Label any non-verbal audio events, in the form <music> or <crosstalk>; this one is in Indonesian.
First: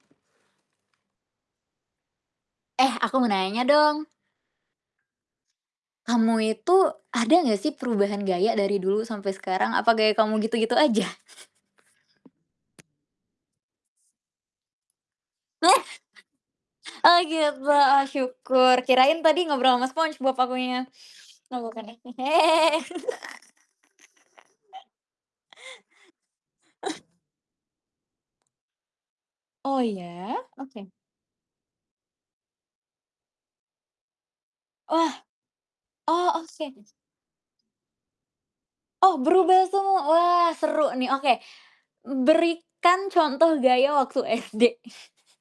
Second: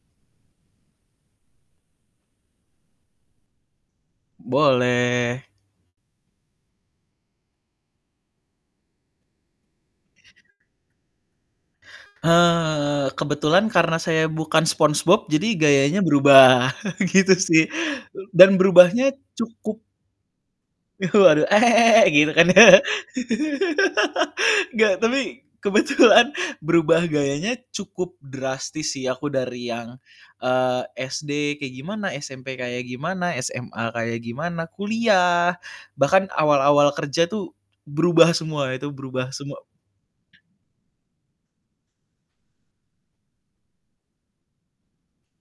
Eh aku mau nanya dong. Boleh. Kamu itu ada gak sih perubahan gaya dari dulu sampai sekarang? Apa gaya kamu gitu-gitu aja? Eee, kebetulan karena saya bukan Spongebob jadi gayanya berubah <laughs> <chuckles> Oh gitu sih gitu. Oh dan syukur, berubahnya kirain tadi ngobrol cukup ama Spongebob akunya. <chuckles> Waduh Oh bukan ya. <laughs> <laughs> gitu kan ya. <laughs> Enggak, tapi kebetulan berubah <giggles> gayanya cukup drastis sih, aku dari Oh yang, ya. eee, Oke. SD kayak gimana, SMP kayak gimana, SMA kayak gimana, Wah. kuliah, bahkan Oh oke m awal-awal kerja tuh berubah semua, itu Oh, berubah semua. berubah semua, wah seru nih. Oke, berikan contoh gaya waktu SD! <chuckles>